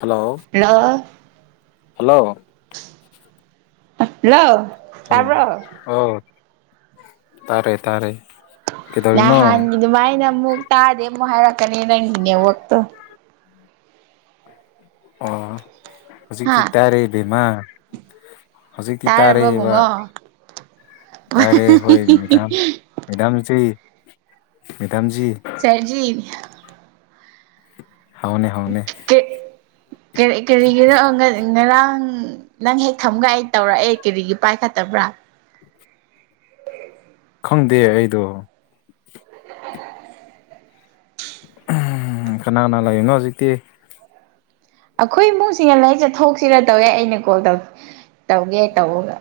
hello hello hello hello hello ꯇꯥꯕ꯭ꯔꯣ ꯑꯣ ꯇꯥꯔꯦ ꯇꯥꯔꯦ ꯅ ꯀꯩꯗꯧꯔꯤꯅꯣ ꯍꯥꯟꯒꯤ ꯑꯗꯨꯃꯥꯏꯅ ꯑꯃꯨꯛ ꯇꯥꯗꯦ ꯑꯃꯨꯛ ꯍꯥꯏꯔꯛꯀꯅꯤ ꯅꯪꯒꯤꯅꯦ ꯋꯥꯛꯇꯣ ꯑꯣ ꯍꯧꯖꯤꯛꯇꯤ ꯍꯥ ꯇꯥꯔꯦ ꯏꯕꯦꯃ ꯍꯧꯖꯤꯛꯤ ꯇꯥꯔꯕ ꯇꯥꯔꯛꯏꯕ ꯕꯨꯡꯉꯣ ꯇꯥꯔꯦ ꯍꯣꯏ ꯃꯦꯗꯥꯝ ꯃꯦꯗꯥꯝꯖꯤ ꯃꯦꯗꯥꯝꯖꯤ ꯁꯔꯖꯤ ꯍꯥꯎꯅꯦ ꯍꯧꯅꯦ ꯀꯔꯤ ꯀꯔꯤꯒꯤꯅꯣ ꯉꯔꯥꯡ ꯅꯪ ꯍꯦꯛ ꯈꯝꯒ ꯑꯩ ꯇꯧꯔꯛꯑꯦ ꯀꯔꯤꯒꯤ ꯄꯥꯏꯈꯠꯇꯕ꯭ꯔꯥ [inaudible] ꯈꯪꯗꯦ ꯑꯩꯗꯣ ꯀꯅꯥꯅꯥ ꯂꯩꯔꯤꯅꯣ ꯍꯧꯖꯤꯛꯇꯤ ꯑꯩꯈꯣꯏ ꯏꯃꯨꯡꯁꯤꯅ ꯂꯥꯏꯔꯤ ꯆꯠꯊꯣꯛꯁꯤꯔ ꯇꯧꯋꯦ ꯑꯩꯅ ꯀꯣꯜꯧ ꯇꯧꯒꯦ ꯇꯧꯔꯒ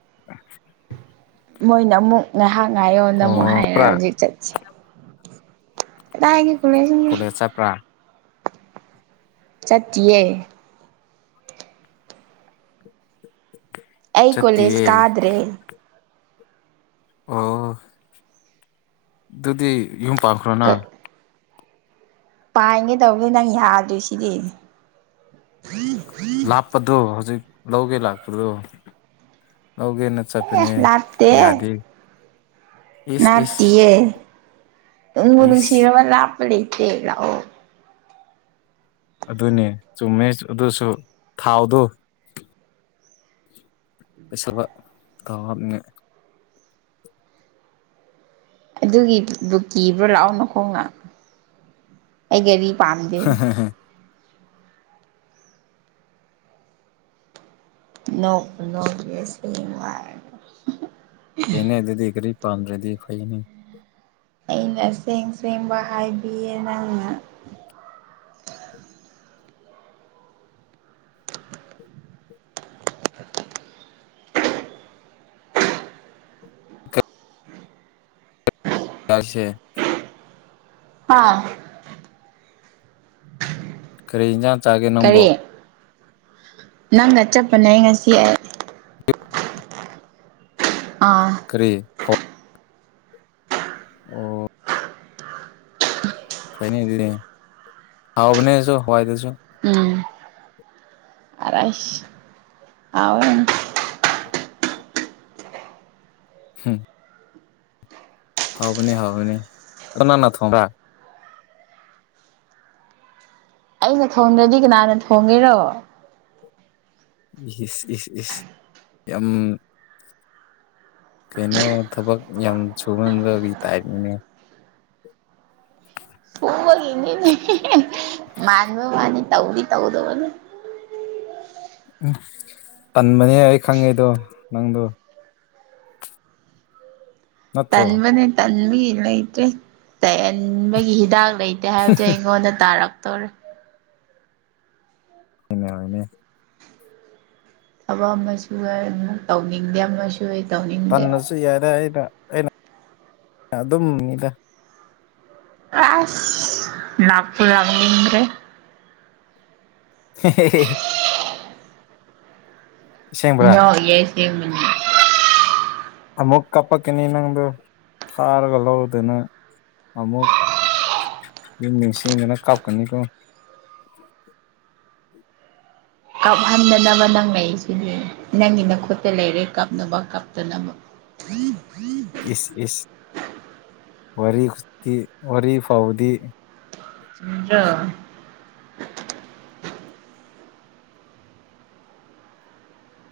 [inaudible] ꯃꯣꯏꯅ ꯑꯃꯨꯛ ꯉꯥꯏꯍꯥꯛ ꯉꯥꯏꯌꯣꯅ ꯑꯃꯨꯛ ꯑꯣ ꯍꯥꯏꯔꯦ ꯆꯠꯄ꯭ꯔꯥ ꯍꯧꯖꯤꯛ ꯆꯠꯁꯤ ꯇꯥꯏ ꯍꯥꯏꯦꯒꯦ ꯀꯨꯝꯅꯦꯁꯒ ꯑꯆꯥꯄ꯭ꯔꯥ ꯆꯠꯦ ꯑꯩ ꯀꯣꯂꯦꯖ ꯆꯠꯇꯤꯌꯦ ꯀꯥꯗ꯭ꯔꯦ ꯑꯣꯥ ꯑꯗꯨꯗꯤ ꯌꯨꯝ ꯄꯥꯈ꯭ꯔꯣꯅ ꯄꯥꯏꯒꯦ ꯇꯧꯕꯅꯤ ꯅꯪ ꯌꯥꯗꯣꯏ ꯁꯤꯗꯤ ꯂꯥꯞꯄꯗꯣ ꯍꯧꯖꯤꯛ ꯂꯧꯒꯦ ꯂꯥꯛꯄꯗꯣ ꯂꯧꯒꯦꯅ ꯆꯠꯄ ꯑꯦ ꯂꯥꯕ ꯗꯦ ꯏꯁ ꯏꯁ ꯅꯥꯥꯇꯌꯦ ꯅꯕꯨ ꯏꯁ ꯅꯨꯡꯁꯤꯔꯕ ꯂꯥꯞꯄ ꯂꯩꯇꯦ ꯂꯥꯛꯑꯣ ꯑꯗꯨꯅꯦ ꯆꯨꯝꯃꯦ ꯑꯗꯨꯁꯨ ꯊꯥꯎꯗꯨ ꯄꯁꯕ ꯀꯝ ꯑꯗꯨꯒꯤꯗꯨ ꯀꯤꯕ꯭ꯔꯣ ꯂꯥꯛꯑꯣ ꯅ ꯈꯣꯡꯅ ꯑꯩ ꯒꯥꯔꯤ ꯄꯥꯝꯗꯦ ꯅꯦꯏ ꯅꯦ ꯑꯗꯨꯗꯤ ꯀꯔꯤ ꯄꯥꯟꯝꯗ꯭ꯔꯗꯤ ꯐꯩꯅꯤ ꯑꯩꯅ ꯆꯦꯡ ꯆꯦꯡꯕ ꯍꯥꯏꯕꯤꯌꯦ ꯅꯪꯅ ꯆꯁꯦ ꯍꯥꯥ ꯀꯔꯤ ꯏꯟꯖꯥꯡ ꯆꯥꯒꯦ ꯅꯣꯝꯕꯣ ꯅꯪꯒ ꯆꯞꯄꯅꯦ ꯉꯁꯤ ꯑꯩ [inaudible] ꯑꯥ ꯄ꯭ꯔꯤ ꯍ ꯑꯣ ꯈꯅꯦꯗꯤ ꯍꯥꯎꯕꯅꯦꯁꯨ ꯍꯋꯥꯏꯗꯁꯨ ꯎꯝ ꯑꯔꯥꯏꯁ ꯑꯥꯎ ꯍꯝ ꯍꯥꯎ ꯃꯤꯅꯦ ꯍꯥꯎ ꯃꯤꯅꯦ ꯑꯗꯨꯅꯅꯅꯥ ꯊꯣꯡꯕ ꯑꯩꯅ ꯊꯣꯡꯗ꯭ꯔꯗꯤ ꯀꯅꯥꯅ ꯊꯣꯡꯒꯦꯔꯣ ꯏꯁ ꯏꯁ ꯏꯁ ꯌꯥꯝ ꯀꯩꯅꯣ ꯊꯕꯛ ꯌꯥꯝ ꯁꯨꯍꯟꯕꯒꯤ ꯇꯥꯏꯞꯅꯦ ꯍꯃꯒ ꯍꯅꯤꯡꯅꯤ ꯃꯥꯅꯕ ꯃꯥꯅꯤ ꯇꯧꯗꯤ ꯇꯧꯗꯧꯅꯤ ꯎꯝ ꯇꯟꯕꯅꯦ ꯑꯩ ꯈꯪꯉꯦꯗꯣ ꯅꯪꯗꯣ ꯅꯠꯇ꯭ꯔꯣ ꯇꯟꯕꯅꯦ ꯇꯟꯕꯒꯤ ꯂꯩꯇ꯭ꯔꯦ ꯇꯟꯕꯒꯤ ꯍꯤꯗꯥꯛ ꯂꯩꯇꯦ ꯀꯦ ꯍꯥꯏꯕꯗꯤ ꯑꯩꯉꯣꯟꯗ ꯇꯥꯔꯛꯇꯧꯔꯦ ꯀꯅꯦ ꯍꯅꯦ ꯊꯕꯛ ꯑꯃꯁꯨ ꯑꯣꯏ ꯑꯃꯨꯛ ꯇꯧꯅꯤꯡꯗꯦ ꯑꯃꯁꯨ ꯍ ꯇꯧꯅꯤꯡꯗꯦ ꯨ ꯌꯥꯗꯦ ꯑꯩꯅ ꯑꯩꯅ ꯑꯗꯨꯝ ꯃꯤꯗ ꯑꯁ ꯅꯥꯄꯗꯂꯤ꯭ꯔꯦ ꯍ ꯑꯁꯦꯡꯕ꯭ꯔꯥ ꯌꯥ ꯌꯥꯏꯁꯦ ꯑꯃꯨꯛ ꯀꯥꯄꯛꯀꯅꯤ ꯅꯪꯗꯣ ꯐꯥꯔꯒ ꯂꯧꯗꯅ ꯑꯃꯨꯛ ꯃꯤꯁꯤꯗꯅ ꯀꯞꯀꯅꯤ ꯀꯣ ꯀꯥꯞꯍꯟꯗꯅꯕ ꯅꯪ ꯂꯩꯁꯤꯅꯦ ꯅꯪꯒꯤ ꯅꯈꯣꯠꯇ ꯂꯩꯔꯦ ꯀꯥꯞꯅꯕ ꯀꯞꯇꯅꯕ ꯎ ꯏꯁ ꯏꯁ ꯋꯥꯔꯤꯤ ꯋꯥꯔꯤ ꯐꯥꯎꯕꯗꯤ ꯆꯨꯝꯗ꯭ꯔ‌ꯣ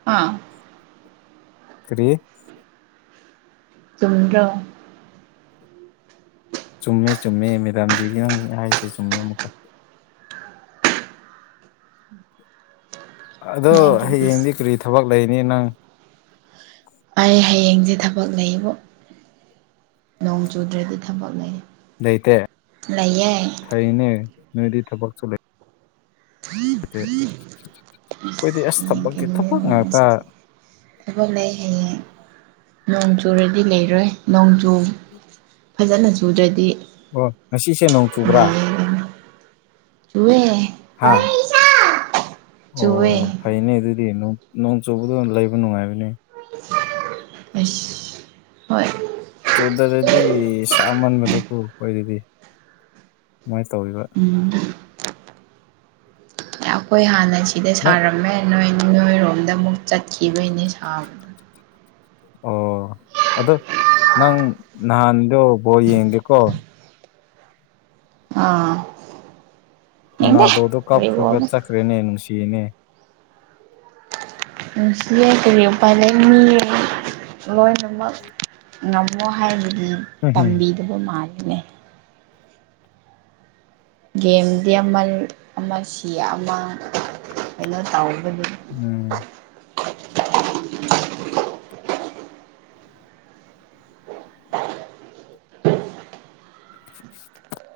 ꯑꯥ ꯀꯔꯤ ꯆꯨꯝꯗ꯭ꯔ ꯆꯨꯝꯃꯦ ꯆꯨꯝꯃꯦ ꯃꯦꯗꯥꯝꯖꯤꯒꯤ ꯅꯪ ꯍꯥꯏꯁꯦ ꯆꯨꯝꯃꯦ ꯑꯃꯨꯛꯀ ꯑꯗꯣ ꯅꯪꯒꯤꯗꯨꯁꯨ ꯍꯌꯦꯡꯗꯤ ꯀꯔꯤ ꯊꯕꯛ ꯂꯩꯅꯤ ꯅꯪ ꯑꯩ ꯍꯌꯦꯡꯁꯦ ꯊꯕꯛ ꯂꯩꯌꯦꯕ ꯅꯣꯡ ꯆꯨꯗ꯭ꯔꯗꯤ ꯊꯕꯛ ꯂꯩ ꯂꯩꯇꯦ ꯂꯩꯌꯦ ꯐꯩꯅꯦ ꯅꯣꯏꯗꯤ ꯊꯕꯛꯁꯨ ꯂꯩ ꯍꯥꯏꯗꯤ ꯑꯩꯈꯣꯏꯗꯤ ꯑꯁ ꯍꯌꯦꯡ ꯊꯕꯛꯀꯤ ꯀꯩꯅꯣ ꯊꯕꯛ ꯉꯥꯛꯇ ꯋꯦꯅꯁꯗꯦ ꯊꯕꯛ ꯂꯩ ꯍꯌꯦꯌꯦꯡ ꯅꯣꯡ ꯆꯨꯔꯗꯤ ꯂꯩꯔꯣꯏ ꯅꯣꯡꯖꯨ ꯐꯖꯅ ꯆꯨꯗ꯭ꯔꯗꯤ ꯑꯣ ꯉꯁꯤꯁꯦ ꯅꯣꯡ ꯆꯨꯕ꯭ꯔꯥ ꯂꯩꯒꯅꯤ ꯆꯨꯋꯦ ꯍꯥꯥ ꯖꯨꯑꯦ ꯐꯩꯅꯦ ꯑꯗꯨꯗꯤ ꯅꯣꯡ ꯆꯨꯕꯗ ꯂꯩꯕ ꯅꯨꯡꯉꯥꯏꯕꯅꯦ ꯎ ꯍꯣꯏ ꯣꯗꯔꯗꯤ ꯁꯥꯃꯟꯕꯗꯨꯀꯨ ꯑꯣꯏꯣꯏꯔꯗꯤ ꯁꯨꯃꯥꯏꯅ ꯇꯧꯔꯤꯕ ꯎꯝ ꯑꯩꯈꯣꯏ ꯍꯥꯟꯅ ꯁꯤꯗ ꯅꯪ ꯁꯥꯔꯝꯃꯦ ꯅꯣꯏ ꯅꯣꯏꯔꯣꯝꯗ ꯑꯃꯨꯛ ꯆꯠꯈꯤꯕꯩꯅꯦ ꯁꯥꯕꯗ ꯑꯣ ꯑꯣ ꯅꯪ ꯅꯍꯥꯟꯗꯣ ꯕꯣꯔ ꯌꯦꯡꯒꯦꯀꯣ ꯑꯥ ꯌꯦꯡꯗꯦ ꯅꯅꯥꯎꯗꯣ ꯑꯗꯨ ꯀꯞꯈꯒ ꯀꯔꯤꯕꯣꯅꯦ ꯆꯠꯈ꯭ꯔꯦꯅꯦ ꯅꯨꯡꯁꯤꯌꯦꯅꯦ ꯅꯨꯡ ꯁꯤ ꯀꯔꯤ ꯎꯄꯥꯏ ꯂꯩꯅꯤ ꯂꯣꯏꯅꯃꯛ ꯉꯝꯃꯣ ꯍꯥꯏꯕꯗꯤ ꯇꯝꯕꯤꯗꯕ ꯃꯥꯜꯂꯤꯅꯦ ꯒꯦꯝꯗꯤ ꯑꯃ ꯑꯃ ꯁꯤ ꯑꯃ ꯀꯩꯅꯣ ꯇꯧꯕꯅꯤ ꯎꯝ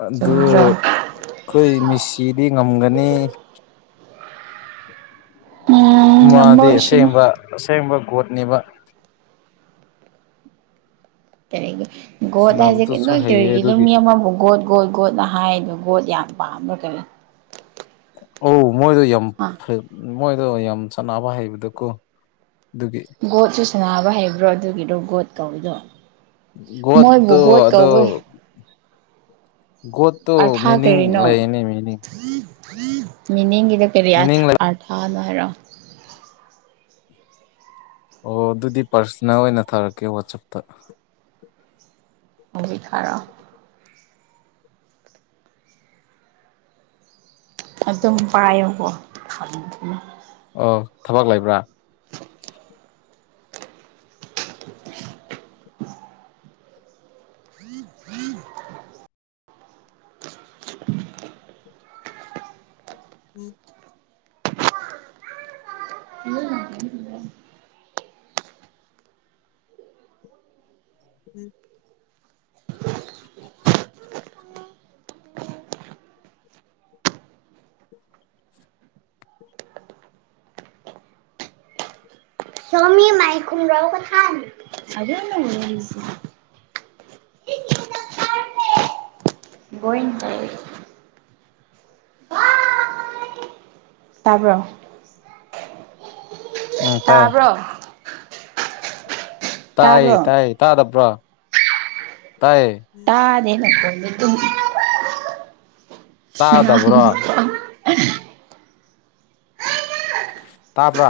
ꯑꯗꯨ ꯆꯨꯝꯗ꯭ꯔꯣ ꯑꯩꯈꯣꯏ ꯃꯦꯁꯤꯗꯤ ꯉꯝꯒꯅꯤ ꯎꯝ ꯉꯝꯕ ꯃꯥꯗꯤ ꯑꯣꯏꯁꯅꯨ ꯑꯁꯦꯡꯕ ꯑꯁꯦꯡꯕ ꯒꯣꯠꯅꯦꯕ ꯀꯔꯤ ꯒꯣꯠ ꯍꯥꯏꯁꯦ ꯁꯥꯟꯅꯕꯗꯨꯁꯨ ꯅꯣꯏ ꯍꯩꯌꯦ ꯀꯔꯤꯒꯤꯅꯣ ꯑꯗꯨꯒꯤ ꯃꯤ ꯑꯃꯕꯨ ꯒꯣꯠ ꯒꯣꯠ ꯒꯣꯠꯅ ꯍꯥꯏꯗꯣ ꯒꯣꯠ ꯌꯥꯝ ꯄꯥꯝꯕ ꯀꯩꯅꯣ ꯑꯧ ꯃꯣꯏꯒ ꯌꯥꯝ ꯑ ꯃꯣꯏꯗꯣ ꯌꯥꯝ ꯁꯥꯟꯅꯕ ꯍꯩꯕꯗꯣꯀꯣ ꯑꯗꯨꯒꯤ ꯒꯣꯠꯁꯨ ꯁꯥꯟꯅꯕ ꯍꯩꯕ꯭ꯔꯣ ꯑꯗꯨꯒꯤꯗꯣ ꯒꯣꯠ ꯀꯧꯔꯤꯗꯣ ꯃꯣꯏꯕꯨ ꯒꯣꯠꯇꯣ ꯒꯣꯠ ꯑꯗꯣ ꯀꯧꯕꯩ ꯒꯣꯠ ꯇꯨ ꯑꯥꯔꯊꯥ ꯃꯤꯅꯤꯡ ꯂꯩꯥꯅꯦ ꯃꯤꯅꯤꯡ ꯃꯤꯅꯤꯡꯗꯣ ꯀꯔꯤ ꯃꯤꯅꯤꯡ ꯂꯩ ꯑꯥꯔꯊꯅꯣ ꯍꯥꯏꯔꯛꯑꯣ ꯑꯣ ꯑꯗꯨꯗꯤ ꯄꯥꯔꯁꯅꯦꯜ ꯑꯣꯏꯅ ꯊꯥꯔꯛꯀꯦ ꯋꯥꯆꯞꯇ ꯍꯧꯖꯤꯛ ꯊꯥꯔꯛ ꯑꯣ ꯑꯗꯨꯝ ꯄꯥꯏꯌꯣꯀꯣ ꯊꯝꯈꯤꯅꯨ ꯑꯣ ꯊꯕꯛ ꯂꯩꯕ꯭ꯔ [unintelligible] ꯎꯝ [unintelligible] ꯎꯝ ꯏ [unintelligible] ꯎꯝ ꯁꯣꯃꯤ ꯃꯥꯏ ꯈꯨꯝꯔ ꯀ ꯊꯥꯏ ꯑꯗꯨ [unintelligible] ꯕꯣꯏ ꯇ [unintelligible] ꯇꯥꯕ꯭ꯔꯣ ꯎꯝ ꯇꯥꯏ ꯇꯥꯕ꯭ꯔꯣ ꯇꯥꯏꯌꯦ ꯇꯥꯕ꯭ꯔꯣ ꯇꯥꯏꯌꯦ ꯇꯥꯗꯕ꯭ꯔꯣ ꯇꯥꯏꯌꯦ ꯑꯗꯦ ꯅꯀꯦ ꯇ [unintelligible] ꯑ ꯇꯥꯗꯕ꯭ꯔꯣ [unintelligible] ꯇꯥꯕ꯭ꯔꯥ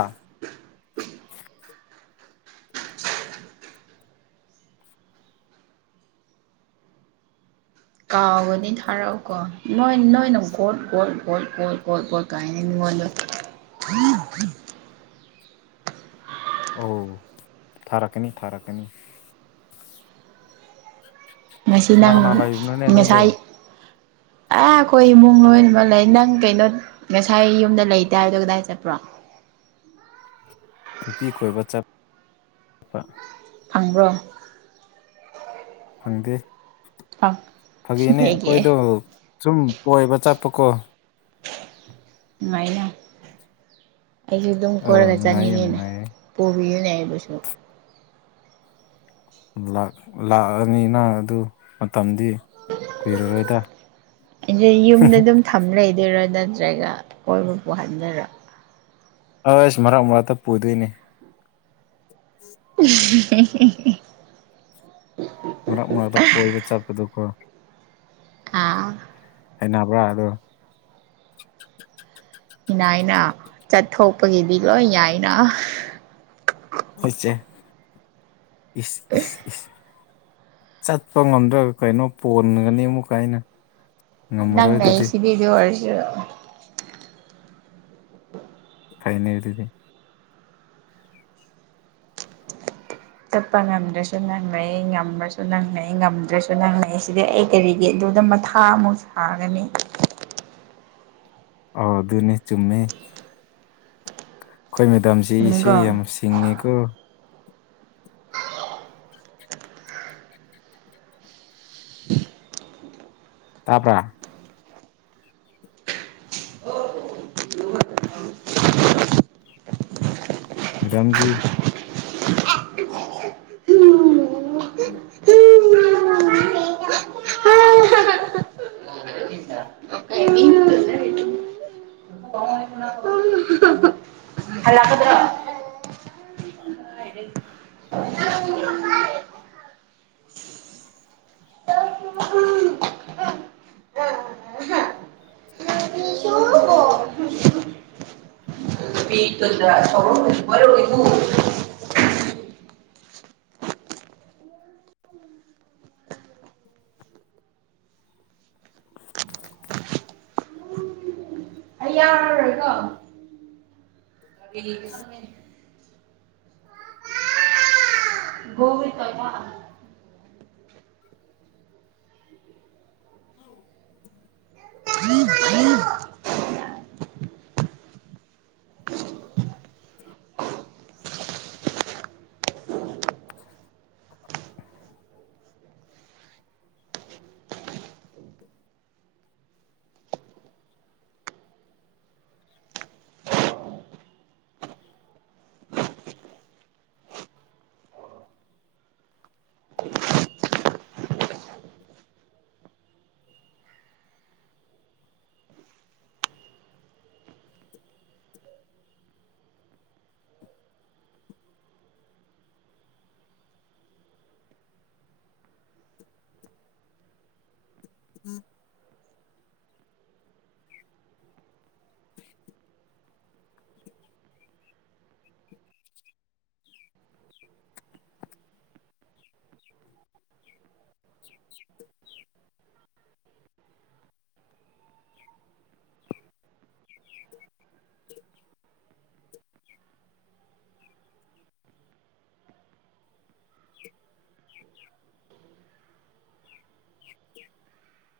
ꯀꯥꯎꯒꯅꯤ ꯊꯥꯔꯛꯑꯣꯀꯣ ꯅꯣꯏ ꯅꯣꯏꯅ ꯒꯣꯠ ꯒꯣꯠ ꯒꯣꯠ ꯒꯣꯠ ꯒꯣꯠ ꯒꯣꯠ ꯀꯥꯏꯅ ꯃꯤꯉꯣꯟꯗ ꯑꯧ ꯊꯥꯔꯛꯀꯅꯤ ꯊꯥꯔꯛꯀꯅꯤ ꯃꯁꯤ ꯀꯅꯥ ꯅꯪ ꯀꯅꯥ ꯂꯩꯕꯅꯣꯅꯦ ꯅꯣꯏꯗꯣ ꯉꯁꯥꯏ ꯑꯥ ꯑꯩꯈꯣꯏ ꯏꯃꯨꯡ ꯂꯣꯏꯃ ꯂꯩ ꯅꯪ ꯀꯩꯅꯣ ꯉꯁꯥꯏ ꯌꯨꯝꯗ ꯂꯩꯇꯦ ꯍꯥꯏꯕꯗꯣ ꯀꯗꯥꯏ ꯆꯠꯄ꯭ꯔꯣ ꯅꯨꯄꯤ ꯀꯣꯏꯕ ꯆꯠꯄ ꯐꯪꯕ꯭ꯔꯣ ꯐꯪꯗꯦ ꯐꯪ ꯐꯥꯒꯤꯅꯦ ꯀꯩꯒꯤ ꯑꯩꯈꯣꯏꯗꯣ ꯁꯨꯝ ꯀꯣꯏꯕ ꯆꯠꯄꯀꯣ ꯑꯗꯨꯃꯥꯏꯅ ꯑꯩꯁꯨ ꯑꯗꯨꯝ ꯑꯣ ꯀꯣꯏꯔꯒ ꯅꯨꯡꯉꯥꯏ ꯆꯠꯅꯤꯡ ꯌꯥꯝ ꯉꯦꯅꯦ ꯅꯨꯡꯉꯥꯏꯌꯦ ꯄꯨꯕꯤꯌꯨꯅꯦ ꯑꯩꯕꯨꯁꯨ ꯂꯥꯛ ꯂꯥꯛꯑꯅꯤꯅ ꯑꯗꯨ ꯃꯇꯝꯗꯤ ꯀꯨꯏꯔꯔꯣꯏꯗ ꯑꯩꯗꯤ ꯌꯨꯝꯗ ꯑꯗꯨꯝ ꯊꯝ ꯂꯩꯗꯣꯏꯔꯣ ꯅꯠꯇ꯭ꯔꯒ ꯀꯣꯏꯕ ꯄꯨꯍꯟꯗꯣꯏꯔꯣ ꯑꯁ ꯃꯔꯛ ꯃꯔꯛꯇ ꯄꯨꯗꯣꯏꯅꯤ [inaudible] [unintelligible] ꯃꯔꯛ ꯃꯔꯛꯇ ꯀꯣꯏꯕ ꯆꯠꯄꯗꯀꯣ ꯑꯥ ꯍꯩꯅꯕ꯭ꯔꯥ ꯑꯂꯣ ꯏꯅꯥꯏꯅ ꯆꯠꯊꯣꯛꯄꯒꯤꯗꯤ ꯂꯣꯏ ꯌꯥꯏꯅ ꯍꯣꯏꯆꯦ ꯏꯁ ꯏꯁ ꯏꯁ ꯆꯠꯄ ꯉꯝꯗ꯭ꯔꯒ ꯀꯩꯅꯣ ꯄꯣꯟꯒꯅꯤ ꯑꯃꯨꯛ ꯀꯥꯏꯅ ꯅꯪ ꯂꯩꯁꯤꯗꯤ ꯑꯗꯨ ꯑꯣꯏꯔꯥꯁꯨ ꯐꯩꯅꯦ ꯑꯗꯨꯗꯤ ꯆꯠꯄ ꯉꯝꯗ꯭ꯔꯁꯨ ꯅꯪꯅꯩ ꯉꯝꯃ꯭ꯔꯁꯨ ꯅꯪꯅꯩ ꯉꯝꯗ꯭ꯔꯁꯨ ꯅꯪꯅꯩ ꯁꯤꯗꯤ ꯑꯩ ꯀꯔꯤꯒꯤ ꯑꯗꯨꯗ ꯃꯊꯥ ꯁꯥꯃꯨꯛ ꯁꯥꯒꯅꯤ ꯑꯣ ꯑꯗꯨꯅꯤ ꯆꯨꯝꯃꯦ ꯑꯩꯈꯣꯏ ꯃꯦꯗꯥꯝꯁꯤ ꯏꯆꯦ ꯆꯨꯝꯃꯤꯀꯣ ꯌꯥꯝ ꯁꯤꯡꯉꯦꯀꯣ [inaudible] ꯇꯥꯕ꯭ꯔ ꯃꯦꯗꯝꯖꯤ [inaudible] ꯍꯜꯛꯀꯗꯔꯣ [unintelligible] [unintelligible] ꯑꯩ [unintelligible] [inaudible] [unintelligible] [inaudible] [inaudible] [inaudible] [unintelligible] [unintelligible]